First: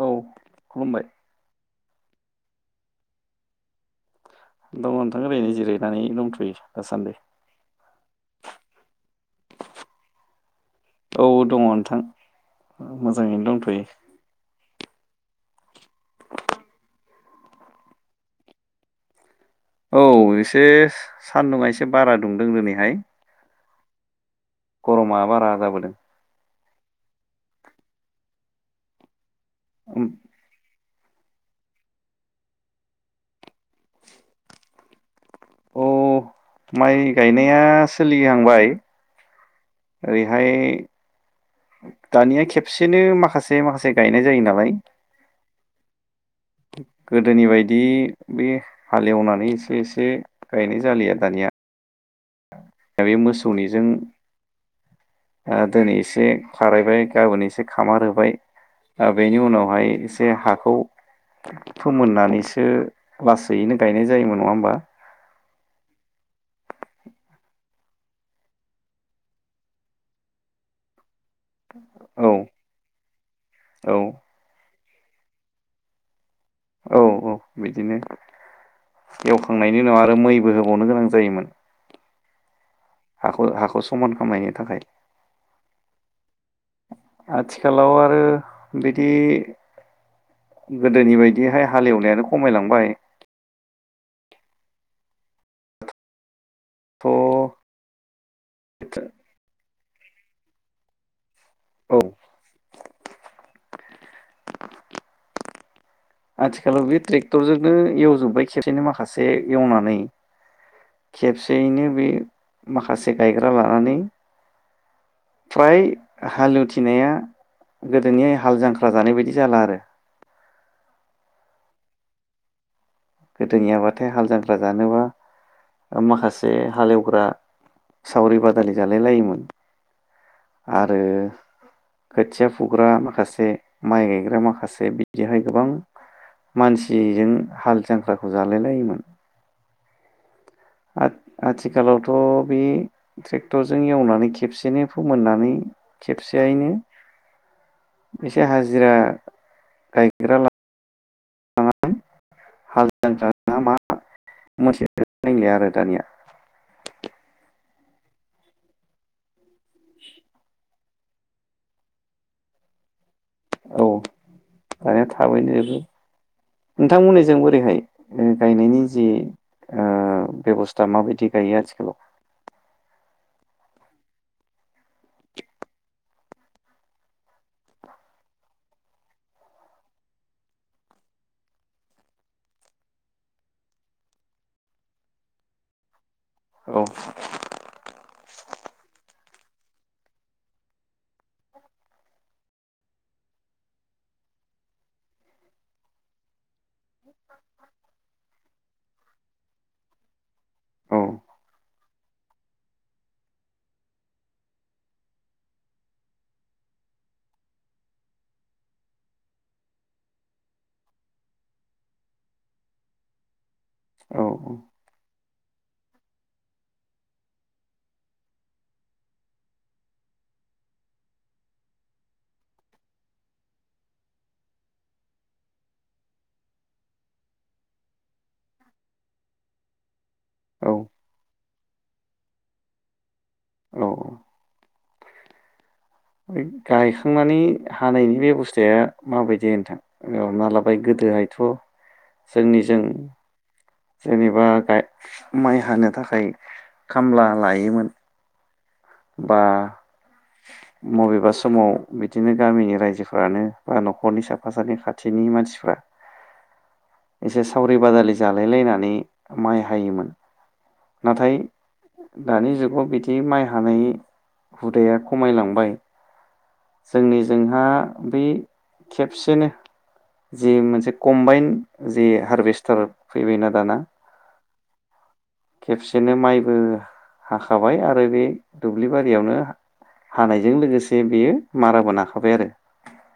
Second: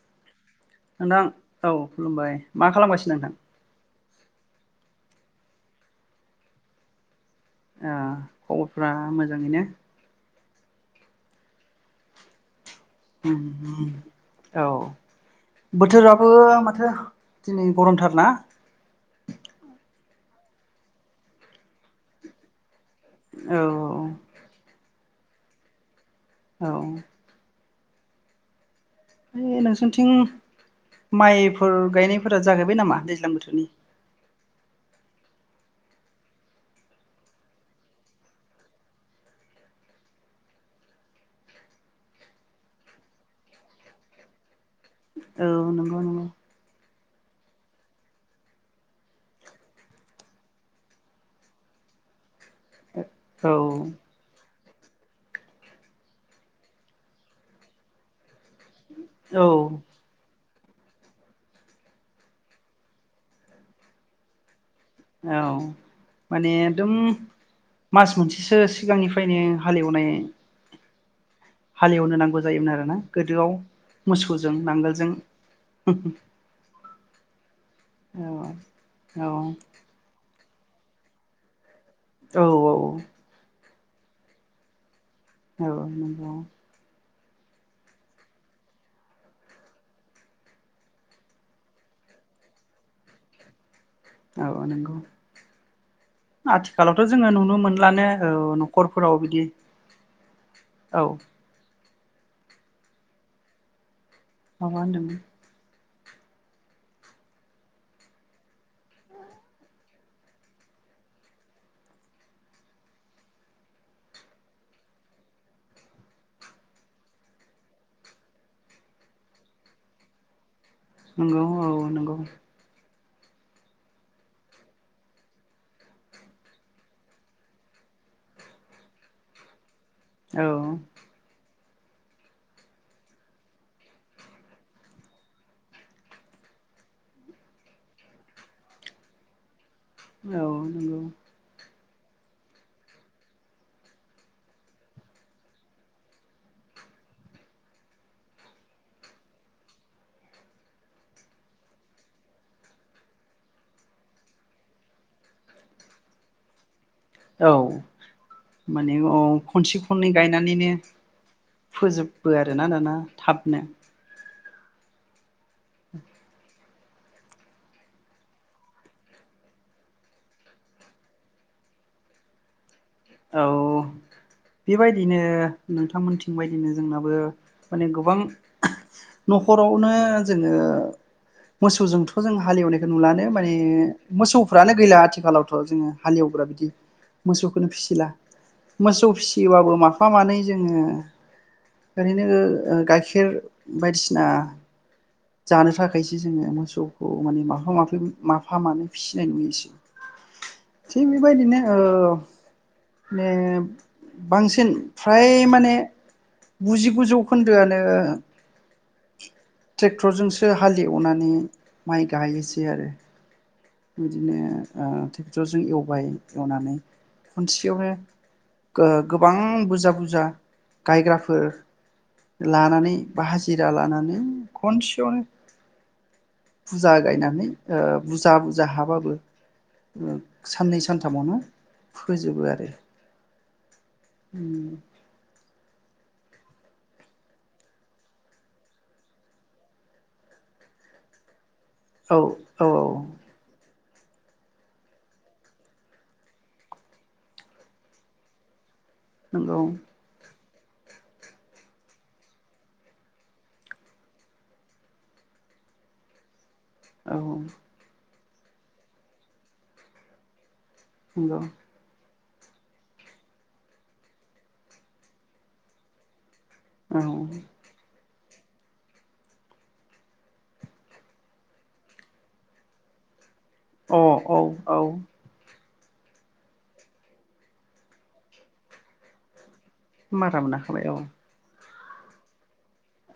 औ खुलुमबाय नोंथां औ खुलुमबाय मा खालामगासिनो नोंथां? दङ नोंथां ओरैनो जिरायनानै दंथ'यो दासान्दै। आ खबरफ्रा मोजाङैने? औ दङ नोंथां मोजाङैनो दंथ'यो औ। बोथोराबो माथो दिनै गरमथारना? औ एसे सान्दुंङा एसे बारा दुंदों दिनैहाय। औ औ। गरमा बारा जाबोदों। औ। है नोंसोनिथिं माइफोर गायनायफोरा जाहैबाय नामा दैज्लां बोथोरनि? अ माइ गायनाया सोलिहांबाय। ओरैहाय दानिया खेबसेनो माखासे माखासे गायनाय जायो नालाय औ नंगौ नंगौ। गोदोनि बायदि बे हालेवनानै एसे एसे गायनाय जालिया दानिया। दा बे मोसौनिजों। औ आ दिनै एसे खारायबाय गाबोन एसे खामार होबाय आ बेनि औ उनावहाय एसे हाख खौ फोमोननानैसो लासैनो गायनाय जायोमोन नङा होमबा? औ माने एकदम मास मोनसेसो सिगांनिफ्रायनो हालेवनाय हालेवनो औ नांगौ जायोमोन आरो ना गोदोआव औ मोसौजों नांगोल जों औ औ। बिदिनो औ एवखांनायनि उनाव आरो मै बोहोबावनो गोनां जायोमोन। औ औ। हाख हाख सु समान खामायनो थाखाय औ नंगौ। आथिखालाव आरो बिदि गोदोनि बायदिहाय हालेवनायानो खमायलांबाय औ नंगौ। आथिखालावथ' थ' जोङो नुनो मोनलानो औ नखरफोराव बिदि औ। औ। माबा होनदोंना? आथिखालाव बे ट्रेक्टरजोंनो एवजोब्बाय खेबसेनो माखासे एवनानै खेबसेयैनो बे माखासे गायग्रा लानानै फ्राय हालुथिनाया गोदोनि हाल जांख्रा जानाय बायदि जाला आरो नंगौ औ नंगौ। गोदोनियाबाथाय हाल जांख्रा जानोबा माखासे हालेवग्रा सावरि बादालि जालाय लायोमोन। औ आरो खोथिया फुग्रा माखासे माइ गायग्रा माखासे बिदिहाय गोबां मानसिजों हाल जांख्राखौ जालाय लायोमोन। औ नंगौ। आथिखालावथ' बे ट्रेक्टरजों एवनानै खेबसेनो फोमोननानै खेबसेयैनो एसे हाजिरा गायग्रा ला [unintelligible] आरो दानिया औ माने औ खनसे खननै गायनानैनो फोजोबो आरोना दाना। थाबनो औ दानिया थाबैनो जोबो नोंथांमोननिजों बोरैहाय ओ गायनायनि जि ओ बेबस्था माबायदि गायो आथिखालाव? औ बेबायदिनो नोंथांमोनथिं बायदिनो जोंनाबो माने गोबां न'खरावनो जोङो मोसौजोंथ' जों हाल एवनायखो नुलानो माने मोसौफ्रानो गैला आथिखालावथ' जोङो हाल एवग्रा बिदि औ मोसौखोनो फिसि मोसौ फिसियोबाबो माफा मानै जोङो ओरैनो गाइखेर बायदिसिना जानो थाखायसो जोङो मोसौखौ माने माफा माफि माफा मानै फिसिनाय नुयोसै। औ थिक बेबायदि नो ओ मे बांसिन फ्राय माने गुजिगु जौ खोन्दोआनो ट्रेक्टरजोंसो हाल एवनानै माइ गायोसै आरो। औ बिदिनो ओ टरजों एवबाय एवनानै खनसेयावनो ओ गोबां बुजा बुरजा गायग्राफोर लानानै बा हाजिरा लानानै खनसेयावनो बुजा गायनानै ओ बुजा जाहाबाबो ओ औ साननै सानथामावनो फोजोबो आरो। औ उम गायखांनानै हानायनि बेब'स्थाया माबायदि नोंथां हमना लाबाय गोदोहायथ' औ औ जोंनिजों औ जेनेबा गाइ माइ हानो थाखाय खामला लायोमोन नोंगौ बबेबा समाव बिदिनो गामिनि रायजोफ्रानो बा न'खरनि साफा सानै खाथिनि मानसिफ्रा औ एसे सावरि बादालि जालाय लायनानै माइ हायोमोन नाथाय नंगौ दानि जुगाव बिदि माइ हानाय हुदाया खमायलांबाय जोंनि जोंहा बै खेबसेनो जि मोनसे कम्बाइन जि हारभेस्टार फैबाय ना अ औ खेबसेनो माइबो हाखाबाय आरो बे दुब्लि बारियावनो मारा हानायजों मोनाखाबाय औ लोगोसे बेयो माराबो नाखाबाय आरो।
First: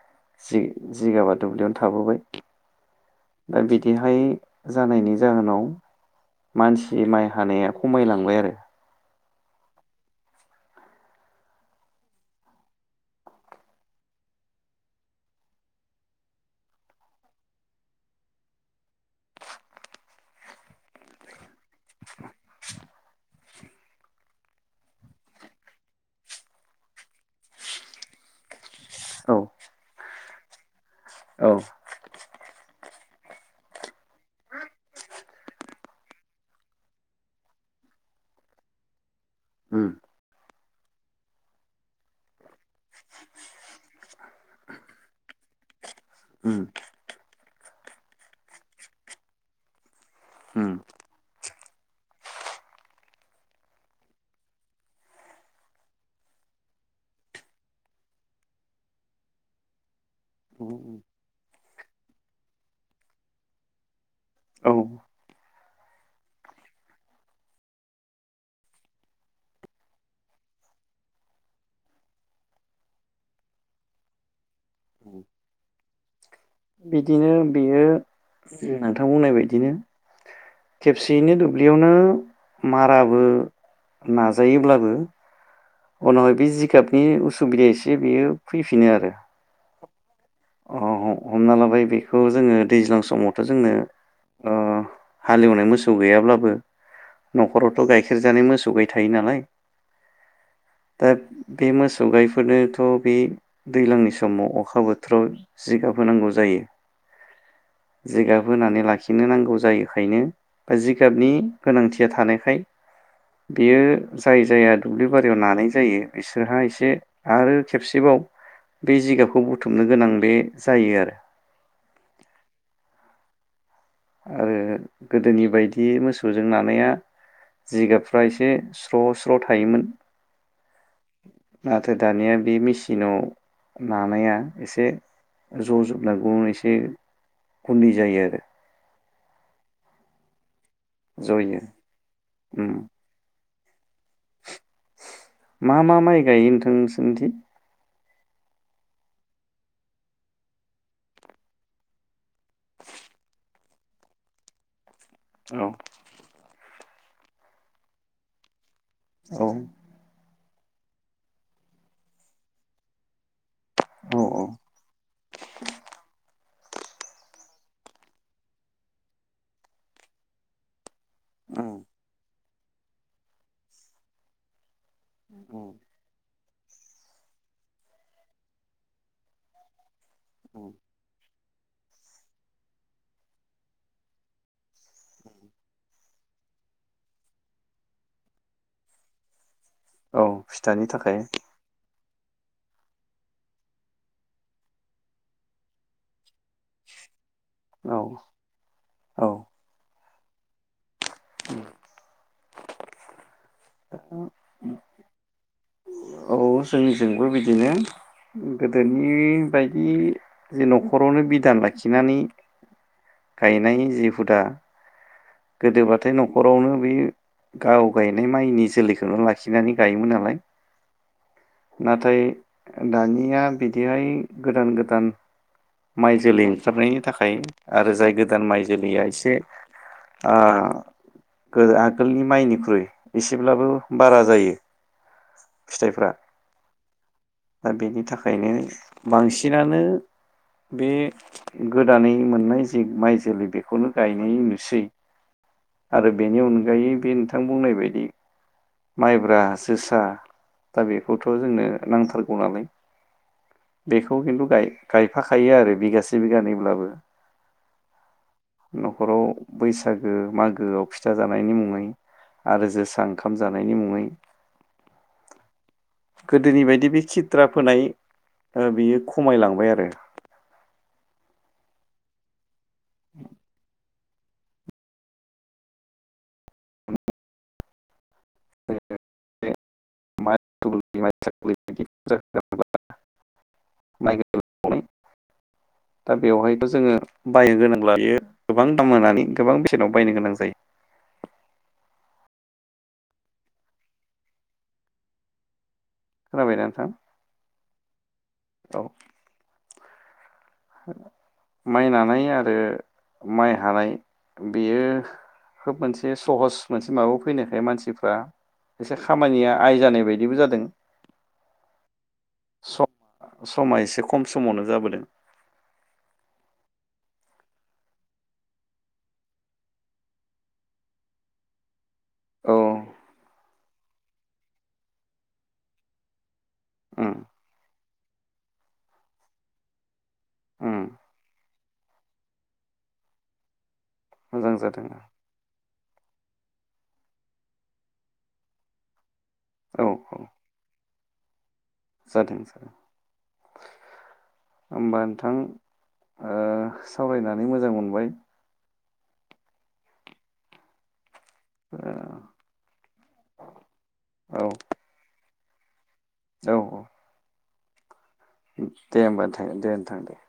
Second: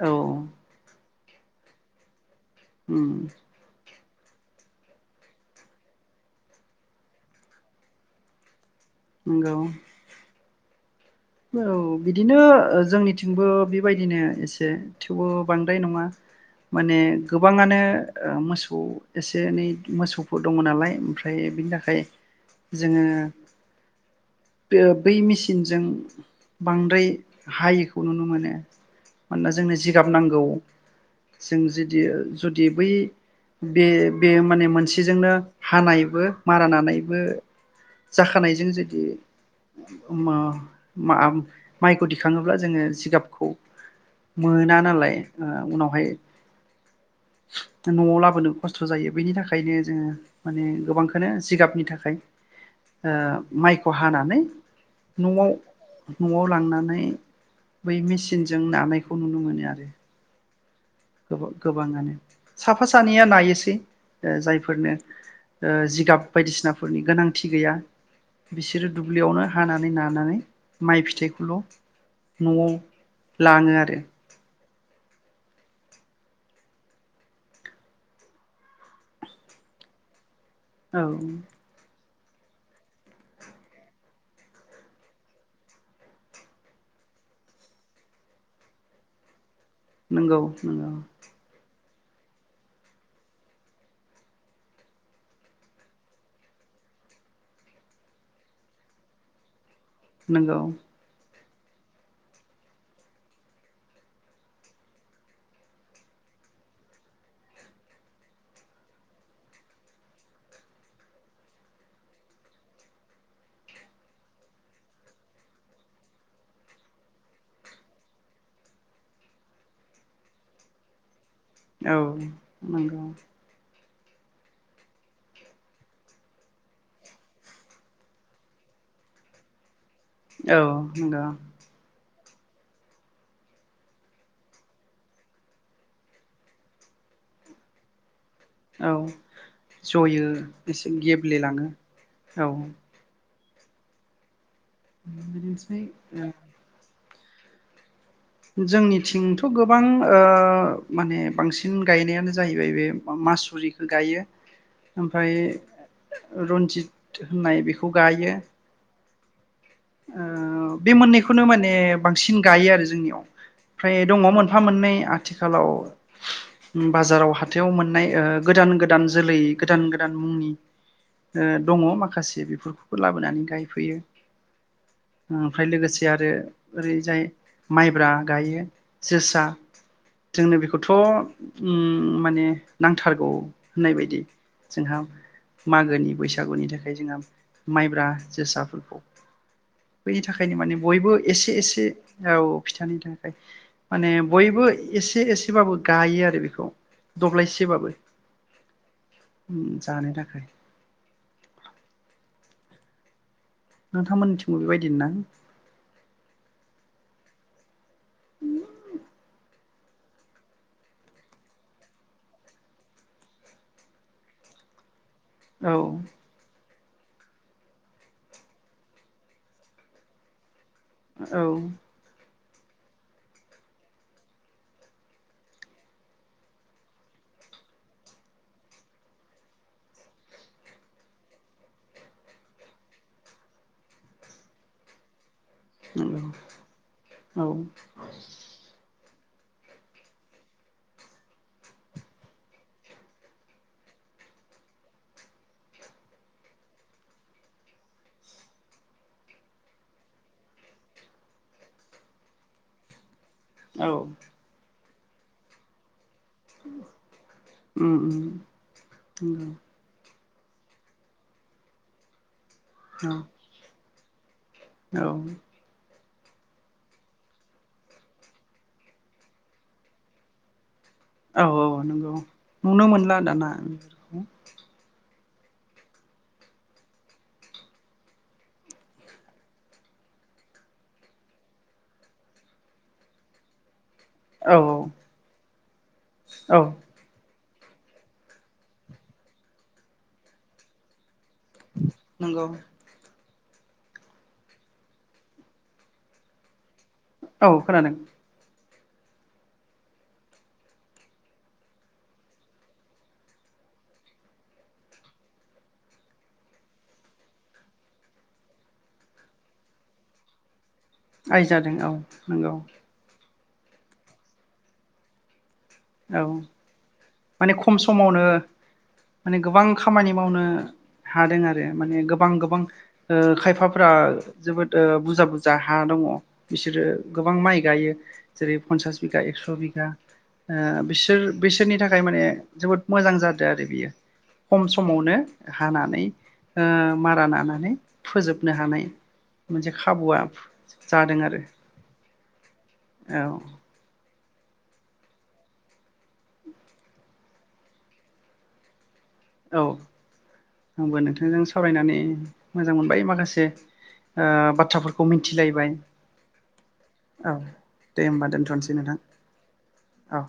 औ जिगाबा दुब्लियावनो थाबोबाय उम दिहाय जानायनि जाहोनाव मानसि माइ हानाया खमायलांबाय आरो। नंगौ। औ बिदिनो जोंनिथिंबो बेबायदिनो एसे थेवबो बांद्राय नङा माने गोबाङानो मोसौ एसे एनै मोसौफोर दङ नालाय ओमफ्राय बेनि था खाय जोङो बो बै मेचिनजों बांद्राय हायिखौ नुनो मोनो। औ मानोना जोंनो जिगाब नांगौ। औ जों जुदि ओ जुदि बै बे बे माने मोनसेजोंनो हानायबो मारा नानायबो जाखानायजों जुदि उम [unintelligible] मा माइखौ दिखाङोब्ला जोङो जिगाबखौ मोना नालाय उनावहाय उम ओ न'आव लाबोनो खस्थ' जायो बेनि थाखायनो जोङो माने गोबांखौनो जिगाबनि थाखाय ओ माइखौ हानानै न'आव न'आव लांनानै बै मेसिनजों नानायखौ नुनो मोनो आरो। उम गोबा गोबाङानो साफा सानैया नायोसै ओ औ जायफोरनो ओ जिगाब बायदिसिनाफोरनि गोनांथि गैया बिसोरो दुब्लिआवनो हानानै नानानै माइ फिथाइखौल' न'आव लाङो आरो। बिदिनो बेयो नोंथां बुंनाय बायदिनो औ खेबसेयैनो दुब्लियावनो माराबो नाजायोब्लाबो उनावहाय बे जिगाबनि उसुबिदाया एसे बियो फैफिनो आरो। नंगौ नंगौ। खौ जोङो दैज्लां समावथ' जोंनो अ हालेवनाय मोसौ गैयाब्लाबो नखरावथ' गाइखेर जानाय मोसौ गाय थायो नालाय। नोंगौ। दा बे मोसौ गायफोरनोथ' बे दैलांनि समाव अखाबो थोराव जिगाब होनांगौ जायो जिगाब होनानै लाखिनो नांगौ जायोखायनो बा जिगाबनि गोनांथिया थानायखाय बेयो जायो जाया दुब्लिबारियाव नानाय जायो इसोरहा इसे आरो खेबसेबाव बै जिगाबखौ बु थुमनो गोनां बे जायो आरो। औ नंगौ। आरो गोदोनि बायदि मोसौजों नानाया जिगाबफ्रा एसे स्र' स्र' थायोमोन। औ नंगौ। नाथाय दानिया बे मेसिनाव नानाया एसे [unintelligible] एसे गुन्दै जायो आरो। औ जयो। एसे जयो गेब्लेलाङो औ। उम मा मा बिदिनोसै माइ गायो नोंथां [unintelligible] जोंनिथिंथ' गोबां ओ माने बांसिन गायनायानो जाहैबाय बे मासुरिखौ गायो। ओमफ्राय औ रन [unintelligible] होननाय बेखौ गायो। औ ओ बे मोननैखौनो माने बांसिन गायो आरो जोंनियाव। फ्राय दङ मोनफा मोननै आथिखालाव। बाजाराव हाथाइयाव मोननाय ओ गोदान गोदान जोलै गोदान गोदान मुंनि ओ औ दङ माखासे बे फोर खौबो लाबोनानै गायफैयो। ओमफ्राय औ लोगोसे आरो ओरैजाय माइब्रा गायो जोसा जोंनो बेखौथ' ओम माने नांथारगौ होननाय बायदि जोंहा मागोनि बैसागुनि थाखाय जोंहा माइब्रा जोसाफोरखौ। बेनि औ थाखायनो माने फिथानि बयबो थाखाय एसे एसे। औ फिथानि थाखाय माने बयबो एसे एसेबाबो गायो आरो बेखौ। दब्लायसेबाबो औ औ ओम जानो थाख [inaudible] [inaudible] नोंथांमोननिथिंबो बेबायदिनो ना? औ जोंनिथिंबो बिदिनो गोदोनि बायदि जे न'खरावनो बिधान लाखिनानै गायनाय जि हुदा। औ गोदोबाथाय न'खरावनो बे गाव गायनाय माइनि जोलैखौनो लाखिनानै गायोमोन नालाय। औ नाथाय। दानिया बिदिहाय गोदान गोदान माइ जोलै ओंखार नायनि थाखाय आरो जाय गोदान माइ जोलैया एसे। ओ गोदो आगोलनि माइनिख्रुइ एसेब्लाबो बारा जायो। फिथाइफ्रा नंगौ औ दा बेनि थाखायनो। बांसिनानो बे गोदानै मोननाय जे माइ जोलै बेखौनो गायनाय नुसै। आरो बेनि अनगायै बे नोंथां बुंनाय बायदि। माइब्रा जोसा दा बेखौथ' जोंनो नांथारगौ नालाय। बेखौ खिन्थु गाय गायफाखायो आरो बिगास बिगानैब्लाबो उम न'खराव नंगौ बैसा गो मागोआव फिथा जानायनि मुङै। आरो जोसा औ ओंख नायनि मुङै। औ। गोदोनि बायदि बे खिथ्रा फोनाय ओ बियो खमायलांबाय आरो। औ औ नंगौ। नुनो मोनला दाना। [inaudible] [unintelligible] माइ औ [unintelligible] दा औ बेवहायथ' जोङो। बायनो गोनांब्ला बियो गोबां दाम होनानै गोबां बेसेनाव बायनो गोनां जायो। नोंगौ खोनाबायदा नोंथां? औ खोनादों। औ माइ नानाय आरो माइ हानाय बेयो खोब मोनसे सहस मोनसे माबायाव फैनायखाय मानसिफ्रा एसे खामानिया आइ जानाय बायदिबो जादों। आइ जादों औ नंगौ। समा एसे खम समावनो जाबोदों। औ माने खम समावनो माने गोबां खामानि मावनो हादों आरो। माने गोबां औ गोबां ओ खायफाफोरा जोबोद ओ बुरजा बुरजा हा दङ। बिसोरो उम गोबां माइ गायो। जेरै फन्सास बिगा एक्स बिगा ओ उम बिसोर बैसोरनि थाखाय खाय माने जोबोद मोजां जादों आरो बियो मोजां खम जादों समावनो हानानै ओ मारा नानानै फोजोबनो हानाय मोनसे औ खाबुआ औ जादों आरो। जादों सार। औ ओमबा नोंथां ओ सावरायनानै मोजां मोनबाय। औ आंबा नोथ जों ओ सावरायनानै मोजां मोनबाय माखासे ओ बाथ्राफोरखौ मिथ थिलायबाय। औ औ ओ दे होमबा थां दो थां दे। औ